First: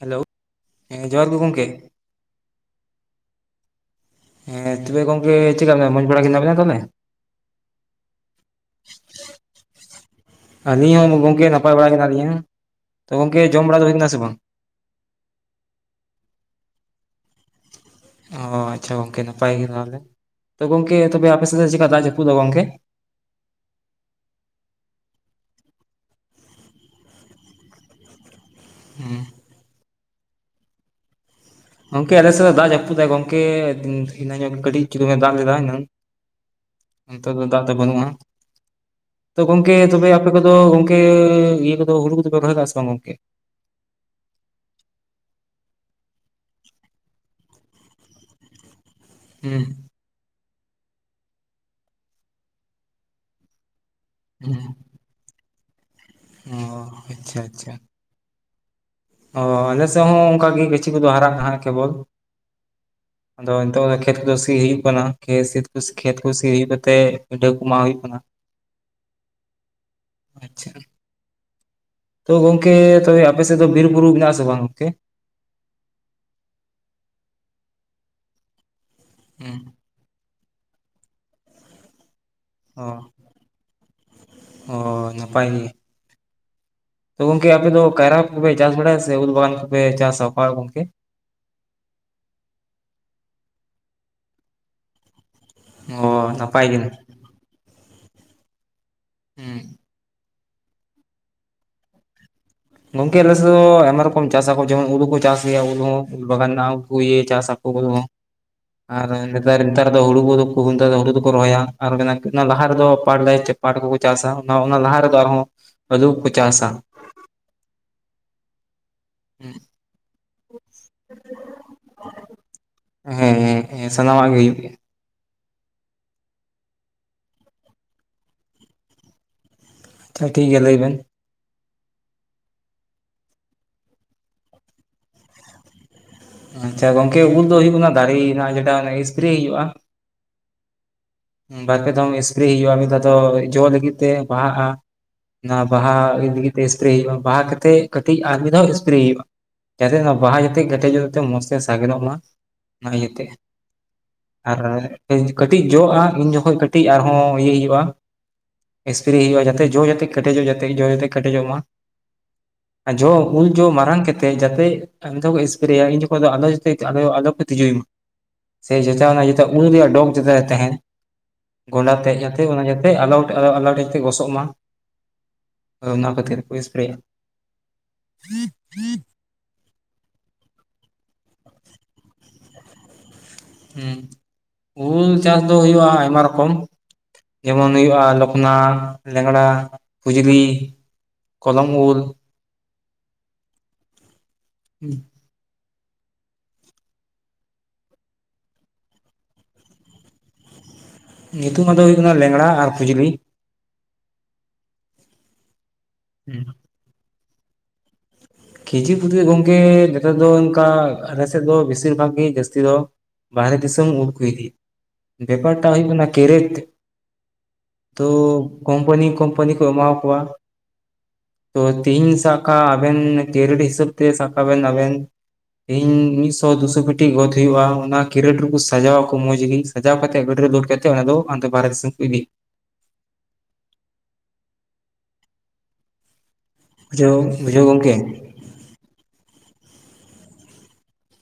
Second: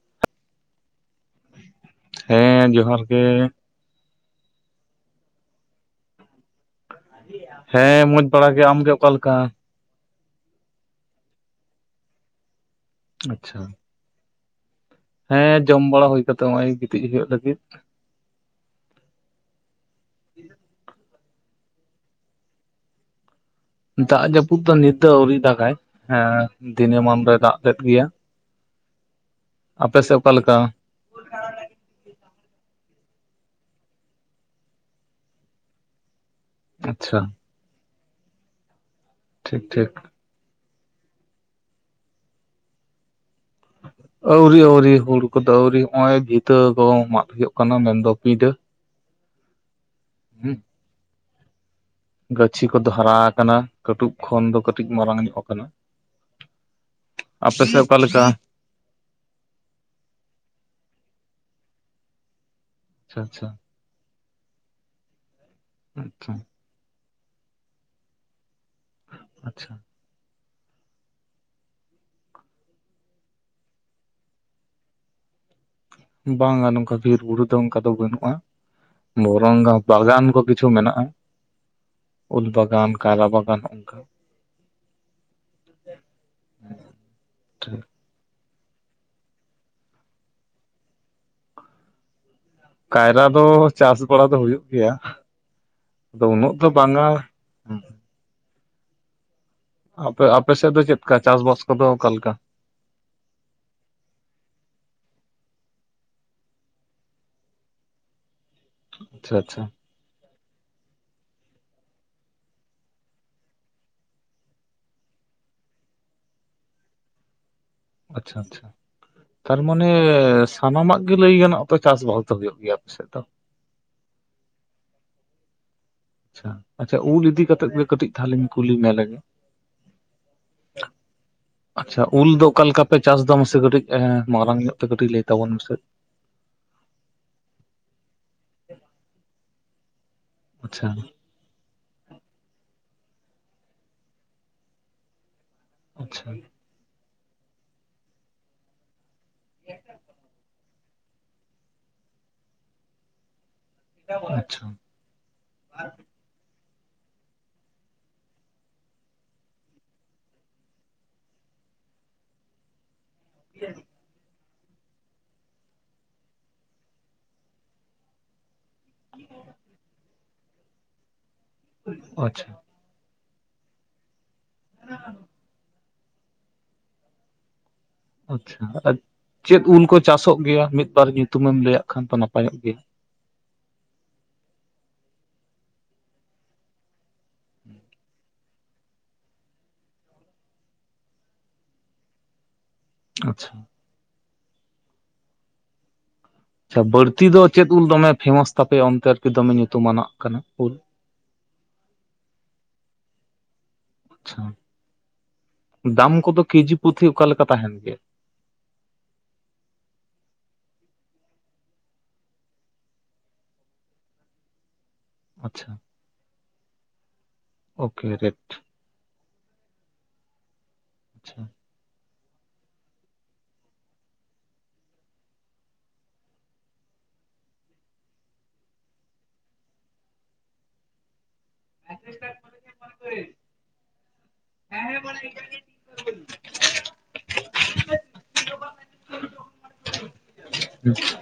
Hello ᱦᱮᱸ ᱡᱚᱦᱟᱨ ᱜᱮ ᱜᱚᱝᱠᱮ ᱾ ᱦᱮᱸ ᱡᱚᱦᱟᱨ ᱜᱮ ᱾ ᱦᱮᱸ ᱛᱚᱵᱮ ᱜᱚᱝᱠᱮ ᱪᱮ ᱠᱟ ᱜᱮ ᱢᱚᱡᱽ ᱵᱟᱲᱟ ᱦᱮᱱᱟᱜ ᱵᱮᱱ ᱛᱮ? ᱦᱮᱸ ᱢᱚᱡᱽ ᱵᱟᱲᱟ ᱜᱮ ᱾ ᱟᱢ ᱜᱮ ᱚᱠᱟ ᱞᱮᱠᱟ? ᱟᱹᱞᱤᱧ ᱦᱚᱸ ᱜᱚᱝᱠᱮ ᱱᱟᱯᱟᱭ ᱵᱟᱲᱟ ᱜᱮ ᱦᱮᱱᱟᱜ ᱞᱤᱧᱟᱹ ᱾ ᱛᱚ ᱜᱚᱝᱠᱮ ᱟᱪᱪᱷᱟ ᱡᱚᱢ ᱵᱟᱲᱟ ᱫᱚ ᱦᱩᱭᱱᱟ ᱥᱮ ᱵᱟᱝ? ᱦᱮᱸ ᱡᱚᱢ ᱵᱟᱲᱟ ᱦᱩᱭ ᱠᱟᱛᱮ ᱦᱚᱜ-ᱚᱭ ᱜᱤᱛᱤᱡ ᱦᱩᱭᱩᱜ ᱞᱟᱹᱜᱤᱫ ᱚ ᱟᱪᱪᱷᱟ ᱜᱚᱝᱠᱮ ᱱᱟᱯᱟᱭ ᱜᱮ ᱛᱟᱦᱚᱞᱮ ᱛᱚ ᱜᱚᱢᱠᱮ ᱛᱚᱵᱮ ᱟᱯᱮ ᱥᱮᱫ ᱪᱮᱠᱟ ᱫᱟᱜ ᱡᱟᱯᱩᱫ ᱜᱚᱢᱠᱮ ᱫᱟᱜ ᱡᱟᱹᱯᱩᱫ ᱫᱚ ᱱᱤᱛᱟᱹ ᱟᱹᱣᱨᱤ ᱫᱟᱜᱟᱭ ᱦᱮᱸ ᱫᱤᱱᱟᱹᱢᱟᱱ ᱫᱚᱭ ᱫᱟᱜ ᱞᱮᱫ ᱜᱮᱭᱟ ᱦᱮᱸ ᱟᱯᱮ ᱥᱮᱫ ᱚᱠᱟᱞᱮᱠᱟ ᱜᱚᱢᱠᱮ ᱟᱞᱮᱥᱮᱫ ᱫᱚ ᱫᱟᱜ ᱡᱟᱯᱩᱫᱟᱭ ᱜᱚᱝᱠᱮ ᱦᱤᱱᱟᱹ ᱧᱚᱜ ᱠᱟᱹᱴᱤᱡ ᱰᱩᱞᱩᱝ ᱮ ᱫᱟᱜ ᱞᱮᱫᱟᱭ ᱮᱱᱟᱝ ᱟᱪᱪᱷᱟ ᱱᱤᱛᱚᱜ ᱫᱚ ᱫᱟᱜ ᱫᱚ ᱵᱟᱹᱱᱩᱜ-ᱟ ᱛᱚ ᱴᱷᱤᱠ ᱜᱚᱝᱠᱮ ᱴᱷᱤᱠ ᱟᱯᱮ ᱠᱚᱫᱚ ᱜᱚᱝᱠᱮ ᱤᱭᱟᱹ ᱠᱚᱫᱚ ᱦᱩᱲᱩ ᱠᱚᱫᱚᱯᱮ ᱨᱚᱦᱚᱭᱫᱟ ᱥᱮ ᱵᱟᱝ ᱜᱚᱝ ᱟᱹᱣᱨᱤ ᱟᱹᱣᱨᱤ ᱦᱩᱲᱩ ᱠᱚᱫᱚ ᱟᱹᱣᱨᱤ ᱦᱚᱜᱼᱚᱭ ᱵᱷᱤᱛᱟᱹ ᱠᱚ ᱢᱟᱜ ᱦᱩᱭᱩᱜ ᱠᱟᱱᱟ ᱢᱮᱱᱫᱚ ᱯᱤᱰᱟᱹ ᱦᱩᱸ ᱾ ᱦᱩᱸ ᱜᱟᱹᱪᱷᱤ ᱠᱚᱫᱚ ᱦᱟᱨᱟᱣ ᱠᱟᱱᱟ ᱠᱟᱹᱴᱩᱵ ᱠᱷᱚᱱ ᱫᱚ ᱦᱩᱸ ᱠᱟᱹᱴᱤᱡ ᱢᱟᱨᱟᱝ ᱧᱚᱜ ᱟᱠᱟᱱᱟ ᱚ ᱟᱪᱪᱷᱟ ᱟᱯᱮ ᱟᱪᱪᱷᱟ ᱥᱮᱫ ᱚᱠᱟ ᱞᱮᱠᱟ ᱚ ᱟᱞᱮ ᱥᱮᱫ ᱦᱚᱸ ᱚᱱᱠᱟ ᱜᱤ ᱜᱟᱹᱪᱷᱤ ᱠᱚᱫᱚ ᱦᱟᱨᱟᱜ ᱠᱟᱦᱟᱸ ᱠᱮᱵᱚᱞ ᱟᱪᱪᱷᱟ ᱟᱪᱪᱷᱟ ᱟᱫᱚ ᱠᱷᱮᱛ ᱠᱚ ᱥᱤ ᱦᱤᱭᱩᱜ ᱠᱟᱱᱟ ᱠᱷᱮᱛ [unintelligible] ᱠᱷᱮᱛ ᱠᱚ ᱟᱪᱪᱷᱟ ᱥᱤ ᱦᱩᱭ ᱠᱟᱛᱮ ᱯᱤᱰᱟᱹ ᱠᱚ ᱡᱟᱜ ᱦᱩᱭᱩᱜ ᱠᱟᱱᱟ [inaudible] ᱟᱪᱪᱷᱟ ᱛᱚ ᱜᱚᱝᱠᱮ ᱛᱚᱵᱮ ᱟᱯᱮ ᱥᱮ ᱫᱚ ᱵᱤᱨ ᱵᱩᱨᱩ ᱢᱮᱱᱟᱜ ᱟᱥᱮ ᱵᱟᱝ ᱜᱚᱝᱠᱮ ᱵᱟᱝᱟ ᱱᱚᱝᱠᱟ ᱵᱤᱨ ᱵᱩᱨᱩ ᱫᱚ ᱚᱱᱠᱟ ᱫᱚ ᱵᱟᱹᱱᱩᱜᱼᱟ ᱦᱩᱸ ᱵᱚᱨᱚᱝ ᱵᱟᱜᱟᱱ ᱠᱚ ᱠᱤᱪᱷᱩ ᱢᱮᱱᱟᱜᱼᱟ ᱩᱞ ᱚ ᱵᱟᱜᱟᱱ ᱠᱟᱭᱨᱟ ᱵᱟᱜᱟᱱ ᱦᱚᱜ-ᱚᱱᱠᱟ ᱚ ᱱᱟᱯᱟᱭ ᱜᱮ [inaudible] ᱛᱚ ᱜᱚᱝᱠᱮ ᱟᱯᱮ ᱫᱚ ᱠᱟᱭᱨᱟ ᱠᱚᱯᱮ ᱪᱟᱥ ᱵᱟᱲᱟᱭᱟ ᱥᱮ ᱩᱞ ᱵᱟᱜᱟᱱ ᱠᱚᱯᱮ ᱪᱟᱥᱟ ᱚᱠᱟ ᱜᱚᱝᱠᱮ ᱠᱟᱭᱨᱟ ᱫᱚ ᱪᱟᱥ ᱵᱟᱲᱟ ᱫᱚ ᱦᱩᱭᱩᱜ ᱜᱮᱭᱟ ᱚ ᱫᱚ ᱩᱱᱟᱹᱜ ᱱᱟᱯᱟᱭ ᱫᱚ ᱜᱮ ᱦᱩᱸ ᱵᱟᱝᱟ ᱦᱮᱸ ᱟᱯᱮ ᱟᱯᱮᱥᱮᱫ ᱫᱚ ᱪᱮᱫᱠᱟ ᱪᱟᱥᱵᱟᱥ ᱠᱚᱫᱚ ᱚᱠᱟᱞᱮᱠᱟ ᱜᱚᱝᱠᱮ ᱟᱞᱮᱥᱮᱫ ᱫᱚ ᱟᱭᱢᱟ ᱨᱚᱠᱚᱢ ᱪᱟᱥᱟᱠᱚ ᱡᱮᱢᱚᱱ ᱩᱞᱩ ᱠᱚ ᱪᱟᱥ ᱜᱮᱭᱟ ᱩᱞ ᱦᱚᱸ ᱵᱟᱜᱟᱱ ᱱᱟᱜ ᱩᱱᱠᱩ ᱤᱭᱮ ᱪᱟᱥᱟᱠᱚ ᱠᱚᱫᱚ ᱟᱨ ᱟᱪᱪᱷᱟ ᱟᱪᱪᱷᱟ ᱱᱮᱛᱟᱨ ᱟᱫᱚ ᱦᱩᱲᱩ ᱠᱩᱫᱩ ᱠᱩ ᱚᱱᱛᱮ ᱫᱚ ᱦᱩᱲᱩ ᱫᱚᱠᱚ ᱨᱚᱦᱚᱭᱟ ᱟᱨ ᱚᱱᱮ ᱚᱱᱟ ᱞᱟᱦᱟ ᱨᱮᱫᱚ ᱯᱟᱴ ᱞᱮ ᱪᱟ ᱯᱟᱴ ᱠᱩᱠᱩ ᱪᱟᱥᱟ ᱚᱱᱟ ᱚᱱᱟ ᱞᱟᱦᱟ ᱨᱮᱫᱚ ᱟᱨᱦᱚᱸ ᱟᱹᱞᱩᱠᱚ ᱪᱟᱥᱟ ᱟᱪᱪᱷᱟ ᱟᱪᱪᱷᱟ ᱛᱟᱨᱢᱟᱱᱮ ᱥᱟᱱᱟᱢᱟᱜ ᱜᱤ ᱞᱟᱹᱭ ᱜᱟᱱᱚᱜᱼᱟ ᱛᱚ ᱪᱟᱥᱵᱟᱥ ᱫᱚ ᱦᱩᱭᱩᱜ ᱜᱮᱭᱟ ᱟᱯᱮᱥᱮᱫ ᱫᱚ ᱦᱮᱸ ᱦᱮᱸ ᱦᱮᱸ ᱥᱟᱱᱟᱢᱟᱜ ᱜᱮ ᱦᱩᱭᱩᱜ ᱜᱮᱭᱟ ᱟᱪᱪᱷᱟ ᱟᱪᱪᱷᱟ ᱩᱞ ᱤᱫᱤ ᱠᱟᱛᱮᱫ ᱜᱮ ᱠᱟᱹᱴᱤᱡ ᱛᱟᱦᱞᱮᱧ ᱠᱩᱞᱤ ᱢᱮ ᱞᱮ ᱟᱪᱪᱷᱟ [unintelligible] ᱴᱷᱤᱠ ᱜᱮᱭᱟ ᱞᱟᱹᱭ ᱵᱮᱱ ᱾ ᱟᱪᱪᱷᱟ ᱩᱞ ᱫᱚ ᱚᱠᱟ ᱞᱮᱠᱟ ᱯᱮ ᱪᱟᱥ ᱫᱟ ᱢᱟᱥᱮ ᱠᱟᱹᱴᱤᱡ ᱢᱟᱨᱟᱝ ᱧᱚᱜ ᱛᱮ ᱠᱟᱹᱴᱤᱡ ᱞᱟᱹᱭ ᱛᱟᱵᱚᱱ ᱢᱮ ᱥᱮ ᱟᱪᱪᱷᱟ ᱜᱚᱝᱠᱮ ᱩᱞ ᱫᱚ ᱦᱩᱭᱩᱜ ᱠᱟᱱᱟ ᱫᱟᱨᱮ ᱱᱟᱜ ᱡᱮᱴᱟ ᱮᱥᱯᱨᱮ ᱦᱩᱭᱩᱜᱼᱟ᱾ ᱟᱪᱪᱷᱟ ᱵᱟᱨᱯᱮ ᱫᱷᱚᱢ ᱮᱥᱯᱨᱮ ᱦᱤᱭᱳᱜᱼᱟ ᱢᱤᱫ ᱫᱷᱟ ᱫᱚ ᱡᱚ ᱞᱟᱹᱜᱤᱜ ᱛᱮ ᱵᱟᱦᱟᱜᱼᱟ᱾ ᱚᱱᱟ ᱵᱟᱦᱟ ᱟᱪᱪᱷᱟ ᱞᱟᱹᱜᱤᱫ ᱜᱤᱫ ᱛᱮ ᱮᱥᱯᱨᱮ ᱦᱩᱭᱩᱜᱼᱟ ᱵᱟᱦᱟ ᱠᱮᱛᱮᱜ ᱠᱟᱹᱴᱤᱡ ᱟᱨ ᱢᱤᱫ ᱫᱷᱟᱣ ᱮᱥᱯᱨᱮᱭ ᱦᱩᱭᱩᱜᱼᱟ᱾ ᱡᱟᱛᱮᱜ ᱚᱱᱟ ᱵᱟᱦᱟ ᱡᱟᱛᱮᱜ ᱠᱮᱴᱮᱡᱚᱜ ᱛᱮ ᱢᱚᱥ ᱛᱮ ᱥᱟᱜᱮᱱᱚᱜ ᱢᱟ ᱚᱱᱟ ᱤᱭᱟᱹᱛᱮ ᱟᱨ ᱟᱪᱪᱷᱟ ᱠᱟᱹᱴᱤᱡ ᱡᱚᱜᱼᱟ ᱤᱱ ᱡᱚᱠᱷᱚᱡ ᱠᱟᱹᱴᱤᱡ ᱟᱨᱦᱚᱸ ᱤᱭᱟᱹᱭ ᱦᱩᱭᱩᱜᱼᱟ᱾ ᱮᱥᱯᱨᱮ ᱦᱩᱭᱩᱜ-ᱟ ᱡᱟᱛᱮ ᱡᱚ ᱡᱟᱛᱮ ᱠᱮᱴᱮᱡᱚᱜ ᱡᱟᱛᱮ ᱡᱚ ᱡᱟᱛᱮ ᱠᱮᱴᱮᱡᱚᱜ ᱢᱟ ᱟᱨ ᱡᱚ ᱩᱞ ᱡᱚ ᱢᱟᱨᱟᱝ ᱠᱮᱛᱮᱡ ᱡᱟᱛᱮ ᱟᱨ ᱢᱤᱫᱫᱷᱟᱣ ᱮᱥᱯᱨᱮᱭᱟ ᱤᱱ ᱡᱚᱠᱷᱚᱱ ᱫᱚ ᱟᱞᱚ ᱟᱞᱚ ᱡᱟᱛᱮ ᱛᱤᱡᱩᱭ ᱢᱟ᱾ ᱥᱮ ᱡᱮᱪᱟ ᱚᱱᱟ ᱡᱮᱪᱟ ᱩᱞ ᱨᱮᱭᱟᱜ ᱰᱚᱜᱽ ᱡᱮᱛᱮ ᱛᱟᱦᱮᱸ ᱜᱚᱸᱰᱟ ᱛᱮᱜ ᱡᱟᱛᱮ ᱟᱪᱪᱷᱟ ᱚᱱᱟ ᱡᱟᱛᱮ ᱟᱞᱚ ᱟᱞᱚᱣ ᱜᱚᱥᱚᱜ ᱢᱟ᱾ [inaudible] ᱚᱱᱟ ᱠᱷᱟᱹᱛᱤᱨ ᱠᱚ ᱥᱯᱨᱮᱭᱟ᱾ ᱟᱪᱪᱷᱟ ᱟᱨ ᱪᱮᱫ ᱩᱞ ᱠᱚ ᱪᱟᱥᱚᱜ ᱜᱮᱭᱟ ᱢᱤᱫᱵᱟᱨ ᱧᱩᱛᱩᱢᱮᱢ ᱞᱟᱹᱭᱟᱜ ᱠᱷᱟᱱ ᱫᱚ ᱱᱟᱯᱟᱭᱚᱜ ᱜᱮᱭᱟ? ᱦᱮᱸ ᱩᱞ ᱪᱟᱥ ᱫᱚ ᱦᱩᱭᱩᱜᱼᱟ ᱟᱭᱢᱟ ᱨᱚᱠᱚᱢ ᱡᱮᱢᱚᱱ ᱦᱩᱭᱩᱜᱼᱟ ᱞᱚᱠ ᱠᱚᱱᱟ, ᱞᱮᱸᱜᱲᱟ, ᱯᱷᱩᱡᱞᱤ, ᱠᱚᱞᱚᱢ ᱩᱞ᱾ ᱟᱪᱪᱷᱟ ᱦᱩᱸ ᱟᱪᱷᱟ ᱵᱟᱹᱲᱛᱤ ᱫᱚ ᱪᱮᱫ ᱩᱞ ᱫᱚᱢᱮ ᱯᱷᱮᱢᱟᱥ ᱛᱟᱯᱮᱭᱟ ᱚᱱᱛᱮ ᱟᱨᱠᱤ ᱫᱚᱢᱮ ᱧᱩᱛᱩ ᱢᱟᱱᱟᱜ ᱠᱟᱱᱟ ᱩᱞ? ᱧᱩᱛᱩᱢ ᱟᱫᱚ ᱦᱳᱭᱳᱜ ᱠᱟᱱᱟ ᱞᱮᱝᱲᱟ ᱟᱨ ᱯᱷᱩᱡᱽᱞᱤ᱾ ᱟᱪᱷᱟ ᱫᱟᱢ ᱠᱚᱫᱚ ᱠᱮᱡᱤ ᱯᱩᱛᱷᱮ ᱚᱠᱟ ᱞᱮᱠᱟ ᱛᱟᱦᱮᱱ ᱜᱮᱭᱟ? ᱠᱤᱡᱤ ᱯᱩᱛᱤ ᱜᱚᱝᱠᱮ ᱱᱮᱛᱟᱨ ᱫᱚ ᱚᱝᱠᱟ ᱟᱞᱮ ᱥᱮᱫ ᱫᱚ ᱵᱮᱥᱤᱨ ᱵᱷᱟᱜᱽ ᱜᱮ ᱡᱟᱹᱥᱛᱤ ᱫᱚ ᱵᱟᱦᱨᱮ ᱫᱤᱥᱚᱢ ᱩᱞᱩᱠ ᱤᱫᱤ ᱵᱮᱯᱟᱨ ᱟᱪᱪᱷᱟ ᱴᱟᱜ ᱦᱩᱭᱩᱜ ᱠᱟᱱᱟ ᱠᱮᱨᱮᱛᱷ ᱳᱠᱮ ᱛᱚ ᱨᱮᱴ ᱠᱚᱢᱯᱟᱱᱤ ᱠᱚᱢᱯᱟᱱᱤ ᱠᱚ ᱮᱢᱟᱣ ᱠᱚᱣᱟ ᱟᱪᱪᱷᱟ ᱛᱚ ᱛᱤᱦᱤᱧ ᱥᱟᱵ ᱠᱟᱜ ᱟᱵᱮᱱ ᱠᱮᱨᱮᱰ ᱦᱤᱥᱟᱹᱵ ᱛᱮ ᱥᱟᱠᱟᱜ ᱵᱮᱱ ᱟᱵᱮᱱ ᱤᱧ ᱢᱤᱫ ᱥᱚ ᱫᱩᱥᱚ ᱠᱷᱩᱴᱤ ᱜᱚᱫ ᱦᱩᱭᱩᱜᱼᱟ ᱚᱱᱟ ᱠᱷᱤᱨᱮᱰ ᱨᱮᱠᱚ ᱥᱟᱡᱟᱣ ᱟᱠᱚ ᱢᱚᱸᱡᱽ ᱜᱮ᱾ ᱥᱟᱡᱟᱣ ᱠᱟᱛᱮᱜ ᱜᱟᱹᱰ ᱨᱮ ᱜᱞᱳᱰ ᱠᱟᱛᱮᱫ ᱚᱱᱟ ᱫᱚ ᱦᱟᱱᱛᱮ ᱵᱟᱨᱦᱮ ᱫᱤᱥᱚᱢ ᱠᱚ ᱤᱫᱤ [inaudible] ᱵᱩᱡᱷᱟᱹᱣ ᱵᱩᱡᱷᱟᱹᱣ ᱜᱚᱝᱠᱮ᱾ [inaudible]